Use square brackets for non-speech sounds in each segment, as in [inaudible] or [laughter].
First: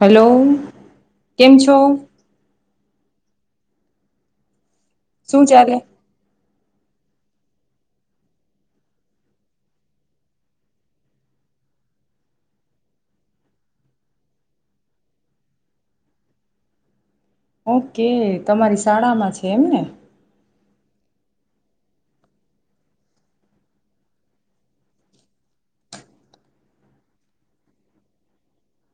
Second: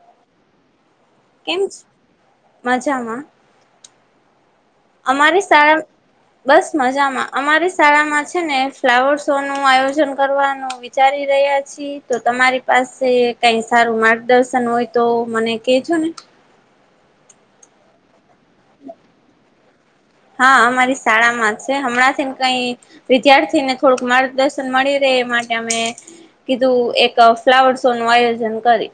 Hello. કેમ છો. મજામાં. અમારે શું સળા ચાલે? બસ મજામાં અમારી શાળામાં છે, ને ફ્લાવર શો નું આયોજન કરવાનું વિચારી રહ્યા છી તો તમારી પાસે કઈ સારું માર્ગદર્શન હોય તો મને કેજો ને ઓકે. તમારી શાળામાં છે, એમને. હા અમારી શાળામાં છે, હમણાં થીને કઈ વિદ્યાર્થી ને થોડુંક માર્ગદર્શન મળી રહે એ માટે અમે કીધું એક ફ્લાવર શો નું આયોજન કરી.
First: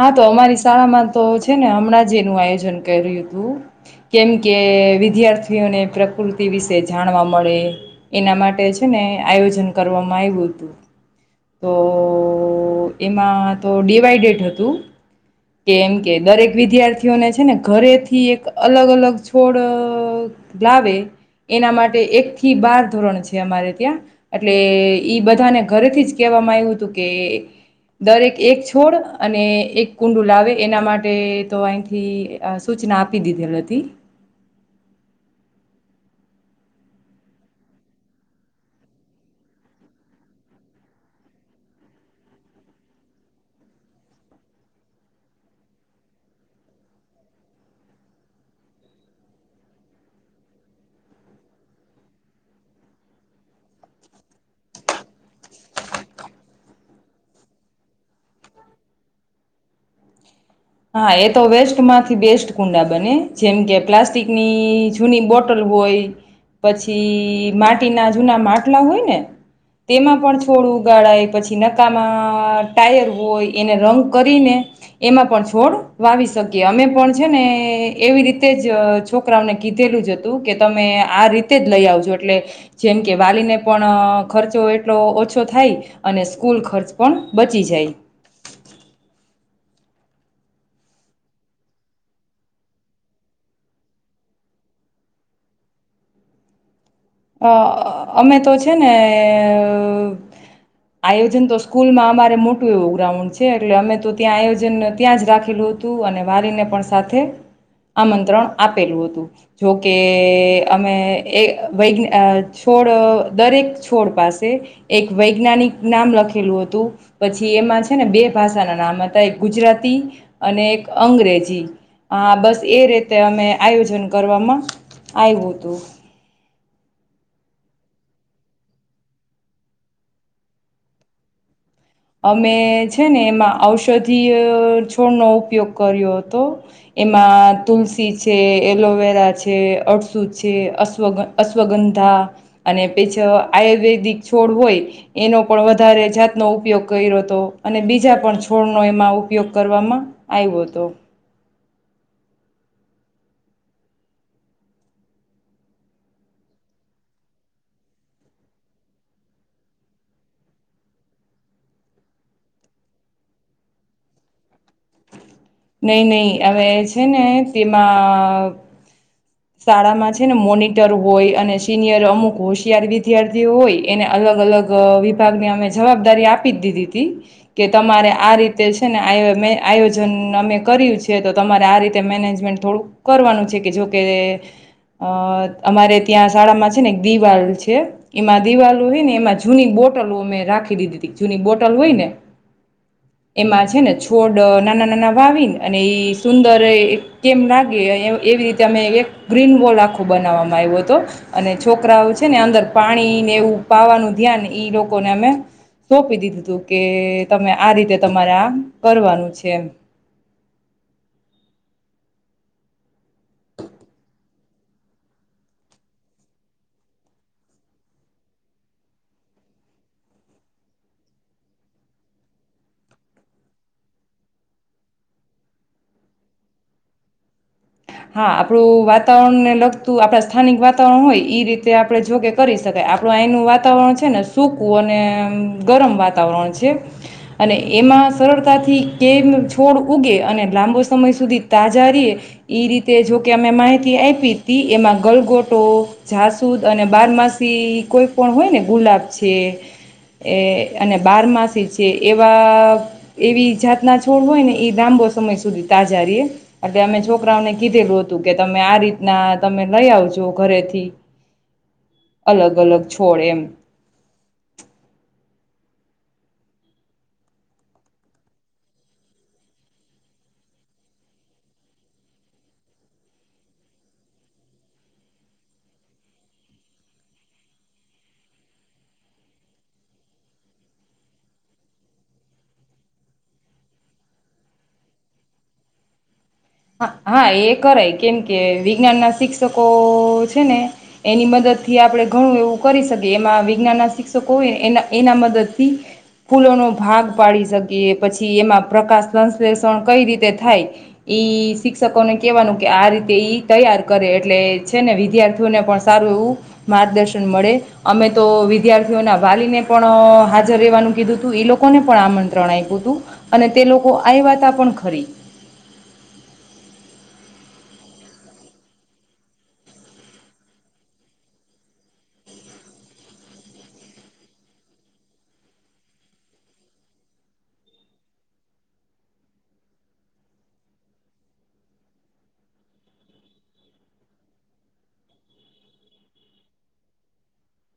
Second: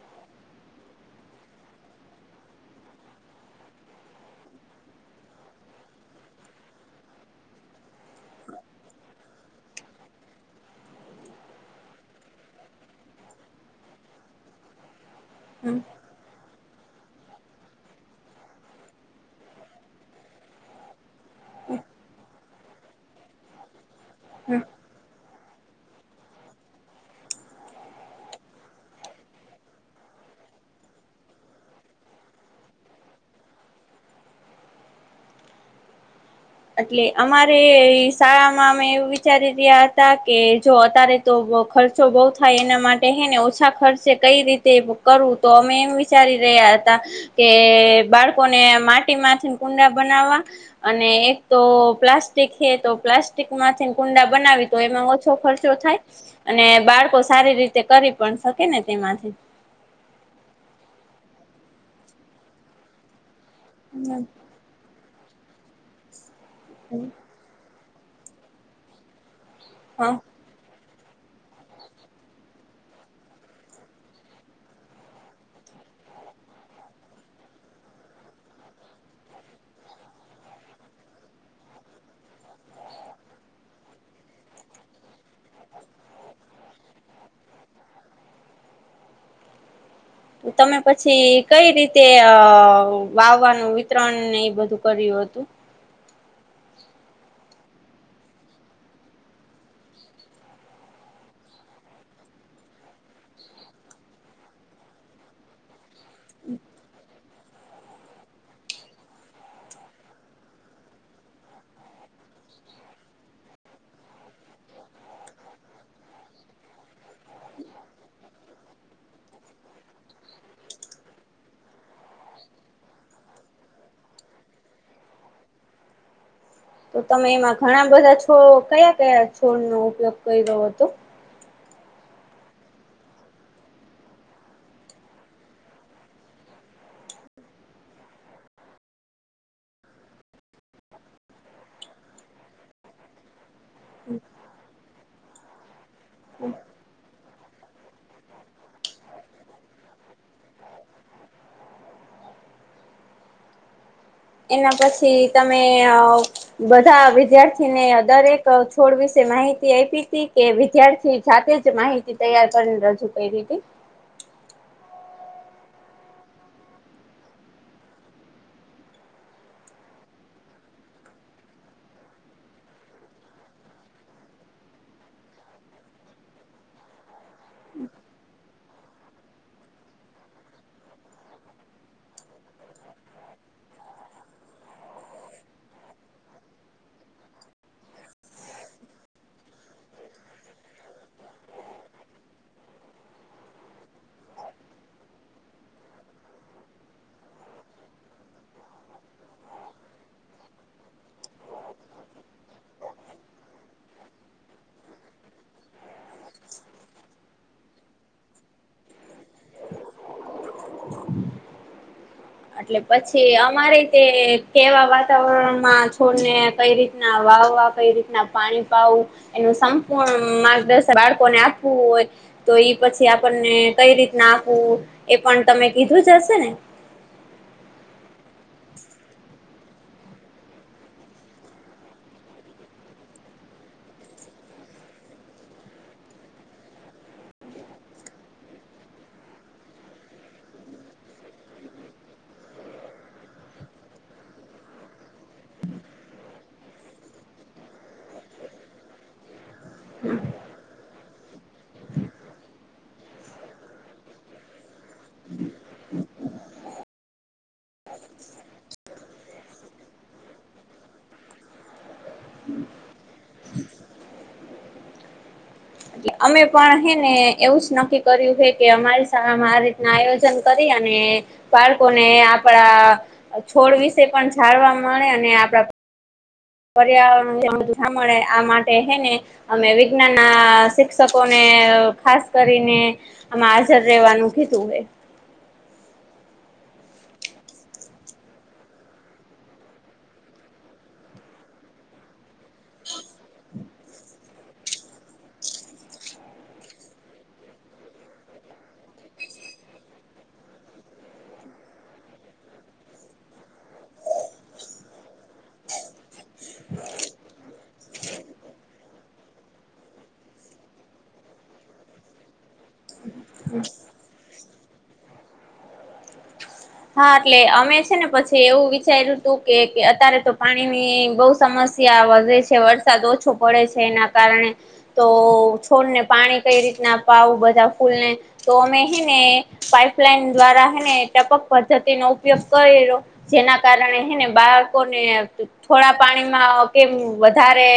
હા તો અમારી શાળામાં તો છે, ને હમણાં જ એનું આયોજન કર્યું હતું કેમ કે વિદ્યાર્થીઓને પ્રકૃતિ વિશે જાણવા મળે એના માટે છે, ને આયોજન કરવામાં આવ્યું હતું તો એમાં તો ડિવાઈડેડ હતું. [inaudible] કે હમ એમ કે દરેક. વિદ્યાર્થીઓને છે ને ઘરે થી એક અલગ અલગ છોડ લાવે એના માટે એક થી બાર ધોરણ છે, અમારે ત્યાં એટલે હમ ઈ બધાને ઘરેથી જ કહેવામાં આવ્યું હતું કે દરેક એક છોડ. અને એક કુંડું લાવે એના માટે તો અહીંથી સૂચના આપી દીધેલ હતી. એટલે અમારે શાળામાં અમે એવું વિચારી રહ્યા હતા કે જો અત્યારે તો ખર્ચો બહુ થાય એના માટે હે ને ઓછા ખર્ચે કઈ રીતે કરવું તો અમે એમ વિચારી રહ્યા હતા કે બાળકોને માટી મામાંથી કુંડા બનાવવા અને તો પ્લાસ્ટિક છે, તો પ્લાસ્ટિક માંથી કુંડા બનાવી તો એમાં ઓછો ખર્ચો થાય અને બાળકો સારી રીતે કરી પણ શકે ને તેમાંથી. હા એ તો વેસ્ટ માંથી બેસ્ટ કુંડા બને. જેમ કે પ્લાસ્ટિકની. [unintelligible] બોટલ હોય. પછી [inaudible] ટી ના જૂના માટલા હોય ને. હા તેમાં પણ થોડું. [unintelligible] પછી નકામાં ટાયર હોય એને રંગ કરીને એમાં પણ છોડ વાવી શકીએ અમે પણ છે, ને એવી રીતે જ છોકરાઓને કીધેલું જ હતું કે તમે આ રીતે જ લઈ આવજો એટલે જેમ કે વાલીને પણ ખર્ચો એટલો ઓછો થાય અને સ્કૂલ ખર્ચ પણ બચી જાય. તમે પછી કઈ રીતે અ વાવવાનું વિતરણ ને એ બધું કર્યું હતું. અ અમે તો છે ને આયોજન તો સ્કૂલમાં અમારે મોટું એવું ગ્રાઉન્ડ છે એટલે અમે તો ત્યાં આયોજન ત્યાં જ રાખેલું. તું અને વારીને પણ સાથે આમંત્રણ આપેલું હતું જોકે અમે એ. વૈજ્ છોડ દરેક છોડ પાસે એક વૈજ્ઞાનિક નામ લખેલું હતું પછી એમાં છે ને બે ભાષાના નામ હતા એક ગુજરાતી અને એક અંગ્રેજી આ બસ એ રીતે અમે આયોજન કરવામાં આવ્યું હતું તો તમે એમાં ઘણા બધા છોડ કયા કયા છોડનો ઉપયોગ કર્યો હતો અમે છે ને એમાં ઔષધીય છોડનો ઉપયોગ કર્યો હતો એમાં તુલસી છે એલોવેરા છે અડસુ છે અશ્વ અશ્વગંધા અને પછી આયુર્વેદિક છોડ હોય એનો પણ વધારે જાતનો ઉપયોગ કર્યો હતો અને બીજા પણ છોડનો એમાં ઉપયોગ કરવામાં આવ્યો હતો એના પછી તમે અ બધા વિદ્યાર્થીને દરેક છોડ વિશે માહિતી આપી હતી કે વિદ્યાર્થી જાતે જ માહિતી તૈયાર કરીને રજૂ કરીદે હતીી નઈ નહી હવે છે ને તેમાં શાળામાં છે ને મોનિટર હોય અને સિનિયર અમુક હોશિયાર વિદ્યાર્થીઓ હોય એને અલગ અલગ વિભાગને અમે જવાબદારી આપી જ દીધી હતી કે તમારે આ રીતે છે ને આ મે આયોજન નામે કરયુ છે તો તમારે આ રીતે મેનેજમેન્ટ થોડું કરવાનું છે કે જોકે અ અમારે ત્યાં શાળામાં છે ને એક દિવાલ છે એમાં દિવાલ હોય ને એમાં જૂની બોટલો અમે રાખી દીધી જૂની બોટલ હોય ને એમાં છેને છોડના નાના વાવી અને ઈ સુંદર કેમ લાગે એવી રીતે અમે એક ગ્રીન બોલ આખો બનાવવામાં આવ્યો હતો અને છોકરાઓ છે ને અંદર પાણીને એવું પાવાનું ધ્યાન ઈ લોકોને અમે સોંપી દીધું હતું કે તમે આ રીતે તમારે આ કરવાનું છે એટલે પછી અમારેી તે કેવા વાતાવરણમાં છોડને કઈ રીતના વાવવા કઈ રીતના પાણી પાવું એનું સંપૂર્ણ માર્ગદર્શન બાળકોને આપવું હોય તો એ પછી આપણને કઈ રીતના આપવું એ પણ તમે કીધું જ હશે ને હા આપણું વાતાવરણને લગતું આપણા સ્થાનિક વાતાવરણ હોય એ રીતે આપડણે જોકે કરી શકાય આપડું એનું વાતાવરણ છે ને સૂકું અને ગરમ વાતાવરણ છે અને એમાં સરળતાથી કેમ છોડ ઉગે અને લાંબો સમય સુધી તાજા રએ એ રીતે જોકે અમે માહિતી આપી તી એમાં ગલગોટો જાસૂદ અને બારમાસી કોઈ પણ હોય ને ગુલાબ છે એ અને બારમાસી છે એવા એવી જાતના છોડ હોય ને એ લાંબો સમય સુધી તાજા રએ એટલે અમે જો છોકરાઓને કીધેલું હતું કે તમે આ રીતના તમે લઈ આવજો ઘરેથી અલગ અલગ છોડ એમ એટલે અમે પણ હે ને એવું જ નક્કી કર્યું હ કે અમારી શાળામાં આ રીતના આયોજન કરી અને બાળકોને આપડા છોડ વિશે પણ જાણવા મળે અને આપડા પર્યાવરણ સામતુ સાંભળે આ માટે હેને અમે વિજ્ઞાન ના શિક્ષકોને ખાસ કરીને આમાં હાજર રહેેવાનું કીધું હે હા એ કરાય કેમકે વિજ્ઞાન ના શિક્ષકોઓ છે ને એની મદદ થી આપણે ઘણું એવું કરી શકીએ એમાં વિજ્ઞાન ના શિક્ષકો હોયને એના એના મદદ થી ફૂલોનો ભાગ પાડી શકીએ પછી એમાં પ્રકાશ સંશ્લેષણ કઈ રીતે થાય એઈ શિક્ષકોને કહેવાનું કે આ રીતે ઈ તૈયાર કરે એટલે છે ને વિદ્યાર્થીઓને પણ સારું એવું માર્ગદર્શન મળે અમે તો વિદ્યાર્થીઓના વાલીને પણ હાજર રહેવાનું કીધું હતું એ લોકોને પણ આમંત્રણ આપ્યું હતું અને તે લોકો આવયાતા પણ ખરી હા એટલે અમે છે ને પછી એવું વિચાર્યું હતું કે અત્યારે તો પાણીની બહુ સમસ્યા વધે છે વરસાદ ઓછો પડે છે એના કારણે તો છોડને પાણી કઈ રીતના પાવુ બધા ફૂલને તો અમે હેને પાઈપલાઈન દ્વારા હને ટપક પદ્ધતિનો ઉપયોગ કર્યો જેના કારણે એને બાળકોને થોડા પાણીમાં કેમ વધારે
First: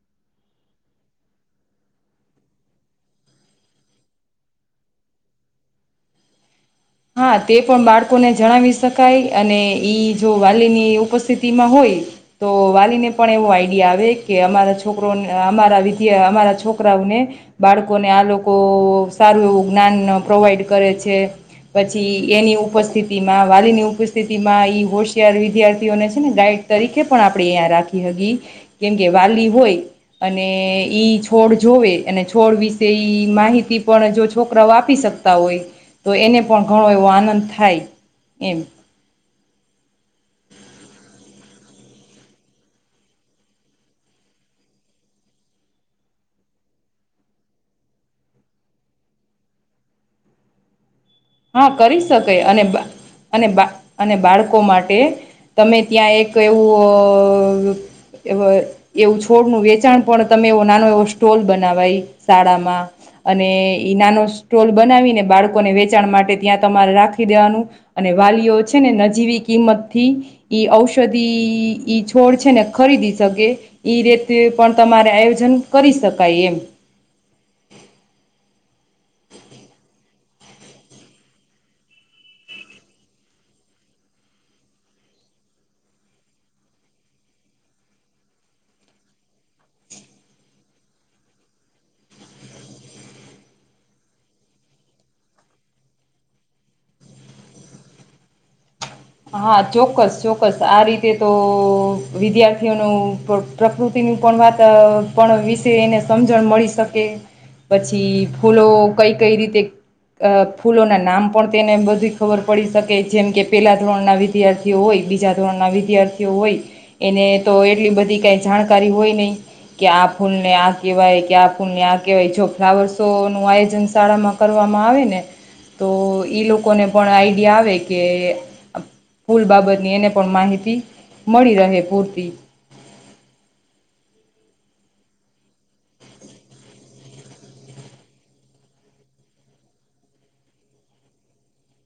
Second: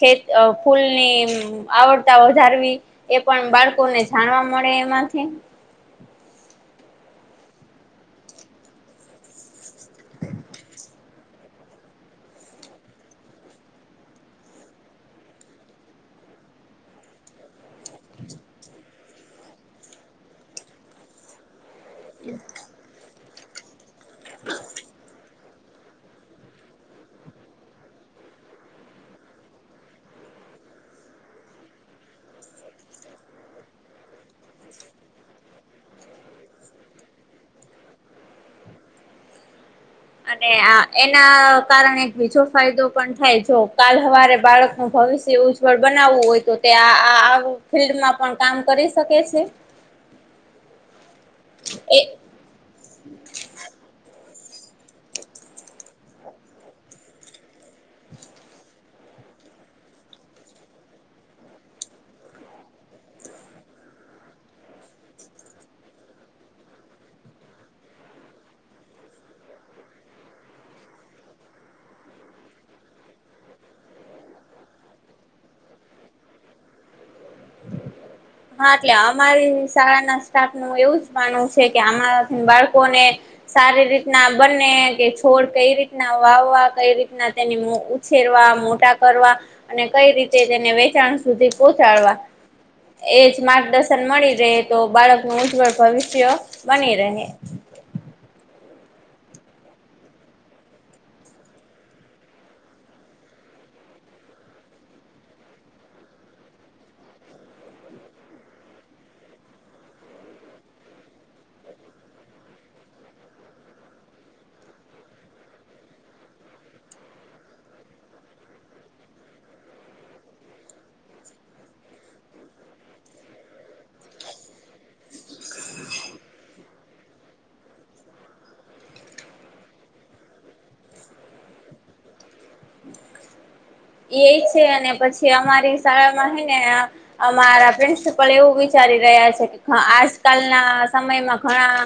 ખેત ફૂલની આવડતા વધારવી એ પણ બાળકોને જાણવા મળે એમાંથી હા તે પણ બાળકોને જણાવી શકાય અને ઈ જો વાલીની ઉપસ્થિતિમાં હોય તો વાલીને પણ એવો આઈડિયા આવે કે અમારા છોકરો અમારા વિદ્યા અમારા છોકરાઓને બાળકોને આ લોકો સારું એવું જ્ઞાન પ્રોવાઈડ કરે છે પછી એની ઉપસ્થિતિ ઈમાં વાલીની ઉપસ્થિતિમાં ઈ હોશિયાર વિદ્યાર્થીઓને છે ને શું ગાઈડ તરીકે પણ આપણે અહીંયા રાખી હકી કેમકે વાલી હોય અને ઈ છોડ જોવે અને છોડ વિશે માહિતી પણ જો છોકરાઓ આપી શકતા હોય તો એને પણ ઘણો એવો આનંદ થાય એમ અને આ એના કારણે બીજો ફાયદો પણ થાય જો કાલ સવારે બાળકનું ભવિષ્ય ઉજ્જવળ બનાવવું હોય તો તે આ ફિલ્ડમાં પણ કામ કરી શકે છે હા કરી એ શકે અને અને બા અને બા અને બાળકો બાળકો માટે તમે ત્યાં એક એવું એવું છોડનું વેચાણ પણ તમે એવો નાનો એવો સ્ટોલ બનાવાય શાળામાં અને નાનો સ્ટોલ બનાવીને બાળકોને વેચાણ માટે ત્યાં તમારે રાખી દેવાનું અને વાલીઓ છે ને નજીવી કિંમત થી ઔષધિ ઈ છોડ છે ને ખરીદી શકે એ રીતે પણ તમારે આયોજન કરી શકાય એમ હા એટલે અમારી શાળાના સ્ટાફ નું એવું જ માનવું છે કે અમારા થી બાળકોને સારી રીતના બને કે છોડ કઈ રીતના વાવવા કઈ રીતના તેની ઉછેરવા મોટા કરવા અને કઈ રીતે તેને વેચાણ સુધી પહોચાડવા એ જ માર્ગદર્શન મળી રહે તો બાળકનું ઉજ્જવળ ભવિષ્ય બની રહે હા ચોક્કસ ચોક્કસ આ રીતે તોઓ વિદ્યાર્થીઓનું પ્ર પ્રકૃતિનું પણ વાત પણ વિશે એને સમજણ મળી શકે પછી ફૂલો કઈ કઈ રીતે ફૂલોના નામ પણ તેને બધી ખબર પડી શકે જેમ કે પેલા ધોરણના વિદ્યાર્થીઓ હોય બીજા ધોરણના વિદ્યાર્થીઓ હોય એને તો એટલી બધી કાંઈ જાણકારી હોય નહીં કે આ ફૂલને આ કહેવાય કે આ ફૂલને આ કહેવાય જો ફ્લાવર શો નું આયોજન શાળામાં કરવામાં આવે ને તો ઈ લોકોને પણ આઈડિયા આવે કે ફુલ બાબતની એને પણ માહિતી મળી રહે પૂરતી એ છે અને પછી અમારી શાળામાં છે હેને અમારા પ્રિન્સિપલ એવું વિચારી રહ્યા છે કે આજકાલના સમયમાં ઘણા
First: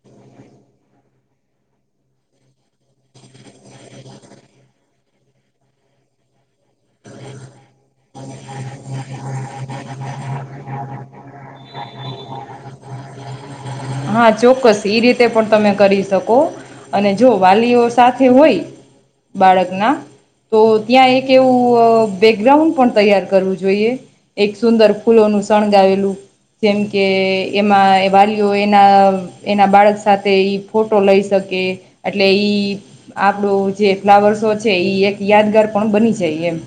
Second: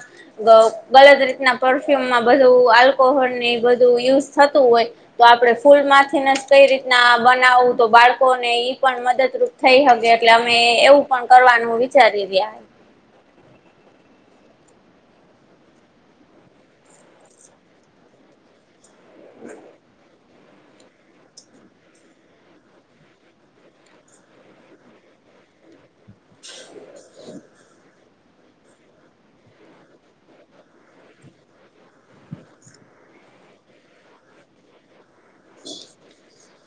ગ ગલદ રીતના પરફ્યુમમાં બધું આલ્કોહોલ ની બધું યુઝ થતું હોય તો આપડણે ફૂલ માંથીને કઈ રીત ના બનાવું તો બાળકોને ઈ પણ મદદરૂપ થઈ હકે એટલે અમે એવું પણ કરવાનું વીચારી રહ્યા હા ચોક્કસ એઈ રીતે પણ તમે કરી શકો અને જો વાલીઓ સાથે હોય બાળકના તો ત્યાં એક એવું બેકગ્રાઉન્ડ પણ તૈયાર કરવું જોઈએ એક સુંદર ફૂલોનું શણગાવેલું જેમ કે એમાં વાલીઓ એ એના એના બાળક સાથે ફોટો લઈ શકે એટલે ઈ આપણું જે ફ્લાવર શો છે એક યાદગાર પણ બની જાય એમ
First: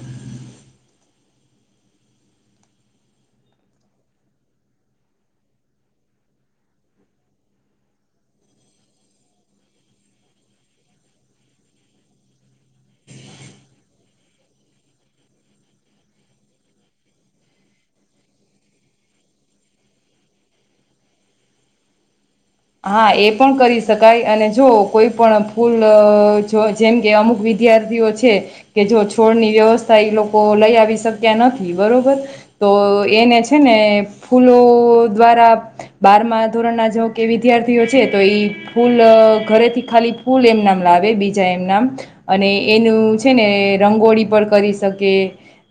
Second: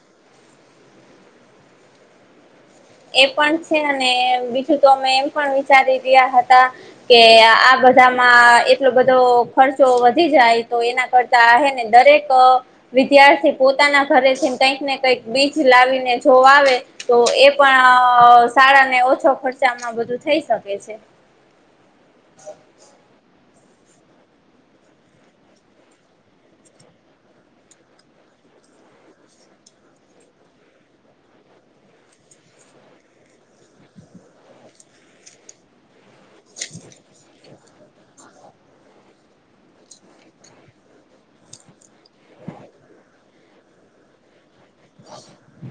એ પણ છે બીજું તો અમે એમ પણ વિચારી રહ્યા હતા કે આ બધામાં એટલો બધો ખર્ચો વધી જાય તો એના કરતા ને દરેક વિધ્યાર્થી પોતાના ઘરેથીને કઈક ને કઈક બીજ લાવીને જો આવે તો એ પણ શાળા ને ઓછો ખર્ચામાં બધું થઈ શકે છે હા એ પણ કરી શકાય અને જો કોઈ પણ ફૂલ જો જેમ કે અમુક વિદ્યાર્થીઓ છે કે જો છોડની વ્યવસ્થા એ લોકો લઈ આવી શક્યા નથી બરોબર તો એને છે ને ફૂલો દ્વારા બારમાં ધોરણના જો કે વિદ્યાર્થીઓ છે તો એઈ ફૂલ ઘરેથી ખાલી ફૂલ એમ નામ લાવે બીજા એમ નામ અને એનું છે ને રંગોળી પર કરી સકે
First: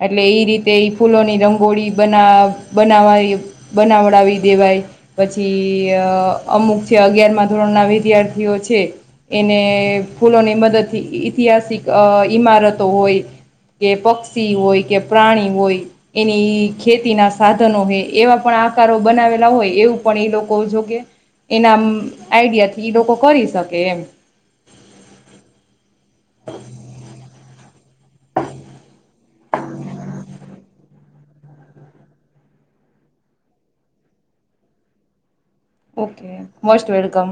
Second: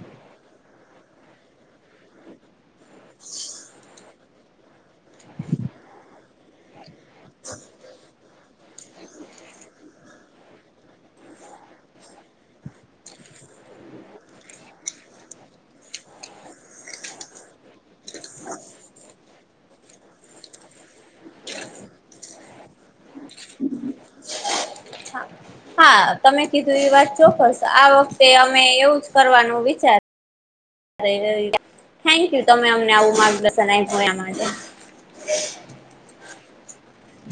એટલે એ રીતે એ ફૂલોની રંગોળી બના બનાવાવી બનાવડાવી દેવાય પછી અ અમુક છે અગિયારમાં ધોરણ ના વિદ્યાર્થીઓ છે એને ફૂલોની મદદથી ઐતિહાસિક ઈમારતો હોય કે પક્ષી હોય કે પ્રાણી હોય એની ખેતીના સાધનો હોય એવા પણ આકારો બનાવેલા હોય એવું પણ એ લોકો જોકે. એનામ આઈડિયા થી એ લોકો કરી શકે એમ. હા હા તમે કીધું એ વાત ચોક્કસ આ વ તે અમે એવું કરવાનું વિચાર થેન્કયુ તમે અમને આવું માર્ગદર્શન [unintelligible] ઓકે. Most welcome.